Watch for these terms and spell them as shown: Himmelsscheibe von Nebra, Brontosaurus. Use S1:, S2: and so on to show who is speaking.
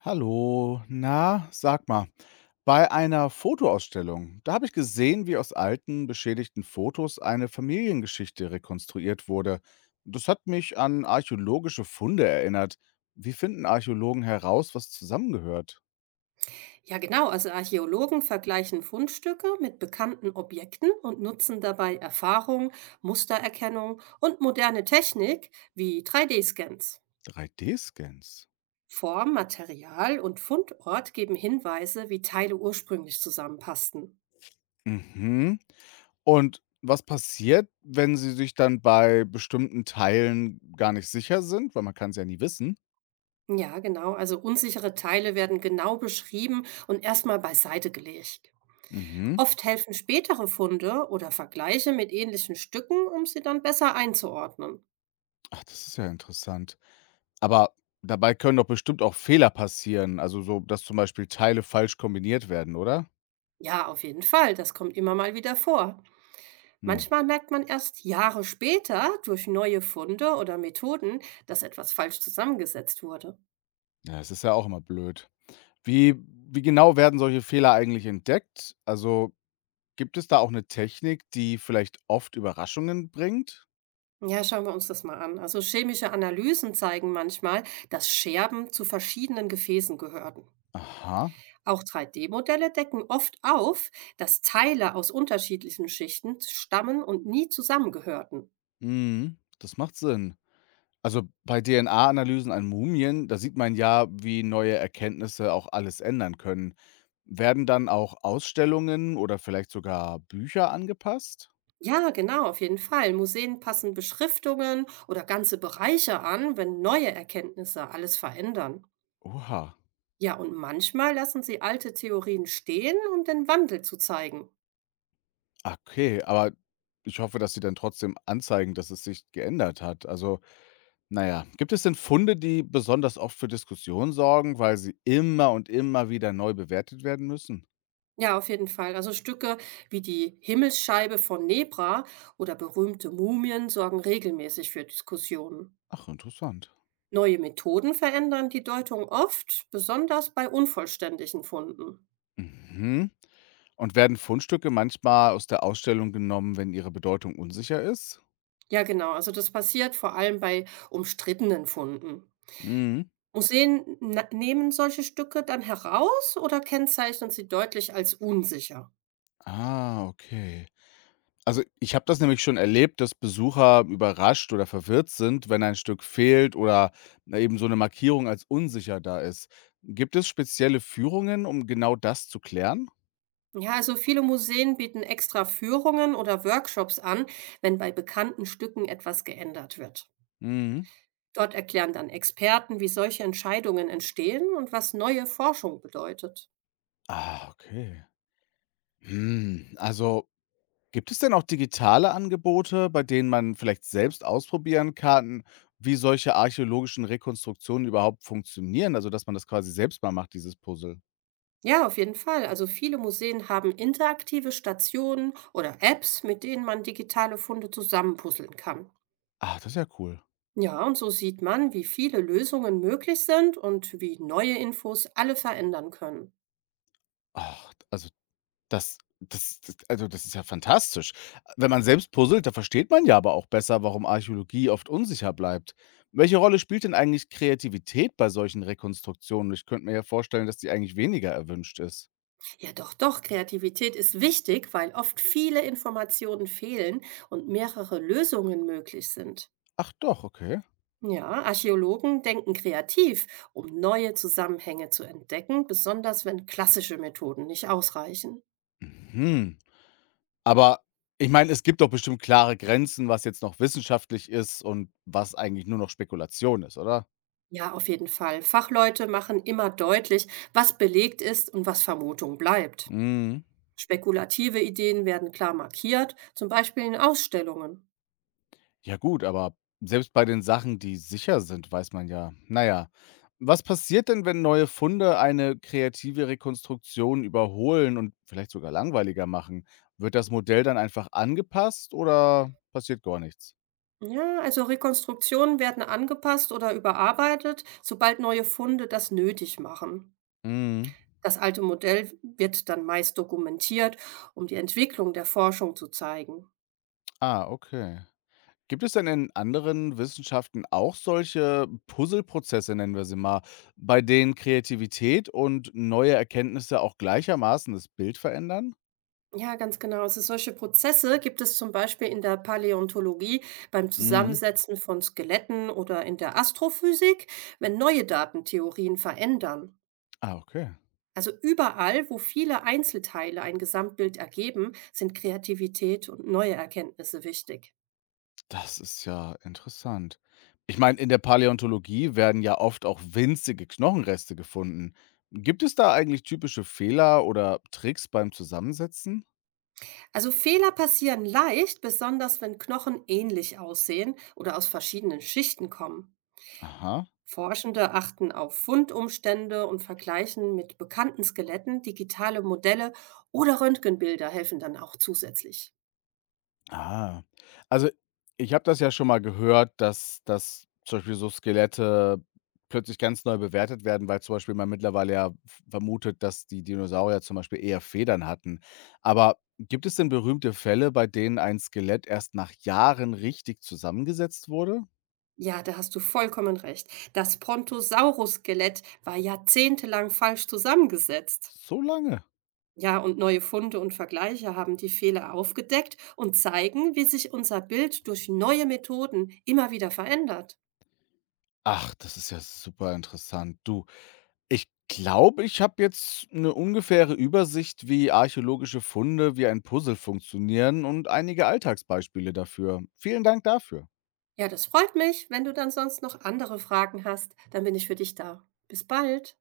S1: Hallo, na, sag mal, bei einer Fotoausstellung, da habe ich gesehen, wie aus alten, beschädigten Fotos eine Familiengeschichte rekonstruiert wurde. Das hat mich an archäologische Funde erinnert. Wie finden Archäologen heraus, was zusammengehört?
S2: Ja, genau. Also Archäologen vergleichen Fundstücke mit bekannten Objekten und nutzen dabei Erfahrung, Mustererkennung und moderne Technik wie 3D-Scans.
S1: 3D-Scans.
S2: Form, Material und Fundort geben Hinweise, wie Teile ursprünglich zusammenpassten.
S1: Mhm. Und was passiert, wenn sie sich dann bei bestimmten Teilen gar nicht sicher sind? Weil man kann es ja nie wissen.
S2: Ja, genau. Also unsichere Teile werden genau beschrieben und erstmal beiseite gelegt.
S1: Mhm.
S2: Oft helfen spätere Funde oder Vergleiche mit ähnlichen Stücken, um sie dann besser einzuordnen.
S1: Ach, das ist ja interessant. Aber dabei können doch bestimmt auch Fehler passieren, also so, dass zum Beispiel Teile falsch kombiniert werden, oder?
S2: Ja, auf jeden Fall. Das kommt immer mal wieder vor.
S1: Hm.
S2: Manchmal merkt man erst Jahre später durch neue Funde oder Methoden, dass etwas falsch zusammengesetzt wurde.
S1: Ja, es ist ja auch immer blöd. Wie wie genau werden solche Fehler eigentlich entdeckt? Also, gibt es da auch eine Technik, die vielleicht oft Überraschungen bringt?
S2: Ja, schauen wir uns das mal an. Also chemische Analysen zeigen manchmal, dass Scherben zu verschiedenen Gefäßen gehörten.
S1: Aha,
S2: Auch 3D-Modelle decken oft auf, dass Teile aus unterschiedlichen Schichten stammen und nie zusammengehörten.
S1: mhm, das macht Sinn. Also, bei DNA-Analysen an Mumien, da sieht man ja, wie neue Erkenntnisse auch alles ändern können. Werden dann auch Ausstellungen oder vielleicht sogar Bücher angepasst?
S2: Ja, genau, auf jeden Fall. Museen passen Beschriftungen oder ganze Bereiche an, wenn neue Erkenntnisse alles verändern.
S1: Oha.
S2: Ja, und manchmal lassen sie alte Theorien stehen, um den Wandel zu zeigen.
S1: Ah, okay, aber ich hoffe, dass sie dann trotzdem anzeigen, dass es sich geändert hat. Also, na ja. Gibt es denn Funde, die besonders oft für Diskussionen sorgen, weil sie immer und immer wieder neu bewertet werden müssen?
S2: Ja, auf jeden Fall. Also Stücke wie die Himmelsscheibe von Nebra oder berühmte Mumien sorgen regelmäßig für Diskussionen.
S1: Ach, interessant.
S2: Neue Methoden verändern die Deutung oft, besonders bei unvollständigen Funden.
S1: Mhm. Und werden Fundstücke manchmal aus der Ausstellung genommen, wenn ihre Bedeutung unsicher ist?
S2: Ja, genau. Also das passiert vor allem bei umstrittenen Funden.
S1: Mhm.
S2: Museen nehmen solche Stücke dann heraus oder kennzeichnen sie deutlich als unsicher.
S1: Ah, okay. Also, ich habe das nämlich schon erlebt, dass Besucher überrascht oder verwirrt sind, wenn ein Stück fehlt oder na, eben so eine Markierung als unsicher da ist. Gibt es spezielle Führungen, um genau das zu klären?
S2: Ja, also viele Museen bieten extra Führungen oder Workshops an, wenn bei bekannten Stücken etwas geändert wird.
S1: Mhm.
S2: Dort erklären dann Experten, wie solche Entscheidungen entstehen und was neue Forschung bedeutet.
S1: Ah, okay. Hm, also, gibt es denn auch digitale Angebote, bei denen man vielleicht selbst ausprobieren kann, wie solche archäologischen Rekonstruktionen überhaupt funktionieren? Also, dass man das quasi selbst mal macht, dieses Puzzle.
S2: Ja, auf jeden Fall. Also viele Museen haben interaktive Stationen oder Apps, mit denen man digitale Funde zusammenpuzzeln kann.
S1: Ah, das ist ja cool.
S2: Ja, und so sieht man, wie viele Lösungen möglich sind und wie neue Infos alle verändern können.
S1: Ach, also das also, das ist ja fantastisch. Wenn man selbst puzzelt, da versteht man ja aber auch besser, warum Archäologie oft unsicher bleibt. Welche Rolle spielt denn eigentlich Kreativität bei solchen Rekonstruktionen? Ich könnte mir ja vorstellen, dass die eigentlich weniger erwünscht ist.
S2: Ja, doch, doch, Kreativität ist wichtig, weil oft viele Informationen fehlen und mehrere Lösungen möglich sind.
S1: Ach doch, okay.
S2: Ja, Archäologen denken kreativ, um neue Zusammenhänge zu entdecken, besonders wenn klassische Methoden nicht ausreichen.
S1: Mhm. Aber ich meine, es gibt doch bestimmt klare Grenzen, was jetzt noch wissenschaftlich ist und was eigentlich nur noch Spekulation ist, oder?
S2: Ja, auf jeden Fall. Fachleute machen immer deutlich, was belegt ist und was Vermutung bleibt.
S1: Mhm.
S2: Spekulative Ideen werden klar markiert, zum Beispiel in Ausstellungen.
S1: Ja gut, aber selbst bei den Sachen, die sicher sind, weiß man ja na ja. Was passiert denn, wenn neue Funde eine kreative Rekonstruktion überholen und vielleicht sogar langweiliger machen? Wird das Modell dann einfach angepasst oder passiert gar nichts?
S2: Ja, also Rekonstruktionen werden angepasst oder überarbeitet, sobald neue Funde das nötig machen.
S1: Mhm.
S2: Das alte Modell wird dann meist dokumentiert, um die Entwicklung der Forschung zu zeigen.
S1: Ah, okay. Gibt es denn in anderen Wissenschaften auch solche Puzzleprozesse, nennen wir sie mal, bei denen Kreativität und neue Erkenntnisse auch gleichermaßen das Bild verändern?
S2: Ja, ganz genau. Also solche Prozesse gibt es zum Beispiel in der Paläontologie beim
S1: Mhm.
S2: Zusammensetzen von Skeletten oder in der Astrophysik, wenn neue Datentheorien verändern.
S1: Ah, okay.
S2: Also überall, wo viele Einzelteile ein Gesamtbild ergeben, sind Kreativität und neue Erkenntnisse wichtig.
S1: Das ist ja interessant. Ich meine, in der Paläontologie werden ja oft auch winzige Knochenreste gefunden. Gibt es da eigentlich typische Fehler oder Tricks beim Zusammensetzen?
S2: Also Fehler passieren leicht, besonders wenn Knochen ähnlich aussehen oder aus verschiedenen Schichten kommen.
S1: Aha.
S2: Forschende achten auf Fundumstände und vergleichen mit bekannten Skeletten, digitale Modelle oder Röntgenbilder helfen dann auch zusätzlich.
S1: Ah. Also, ich habe das ja schon mal gehört, dass zum Beispiel so Skelette plötzlich ganz neu bewertet werden, weil zum Beispiel man mittlerweile ja vermutet, dass die Dinosaurier zum Beispiel eher Federn hatten. Aber gibt es denn berühmte Fälle, bei denen ein Skelett erst nach Jahren richtig zusammengesetzt wurde?
S2: Ja, da hast du vollkommen recht. Das Brontosaurus-Skelett war jahrzehntelang falsch zusammengesetzt.
S1: So lange?
S2: Ja, und neue Funde und Vergleiche haben die Fehler aufgedeckt und zeigen, wie sich unser Bild durch neue Methoden immer wieder verändert.
S1: Ach, das ist ja super interessant. Du, ich glaube, ich habe jetzt eine ungefähre Übersicht, wie archäologische Funde wie ein Puzzle funktionieren und einige Alltagsbeispiele dafür. Vielen Dank dafür.
S2: Ja, das freut mich. Wenn du dann sonst noch andere Fragen hast, dann bin ich für dich da. Bis bald.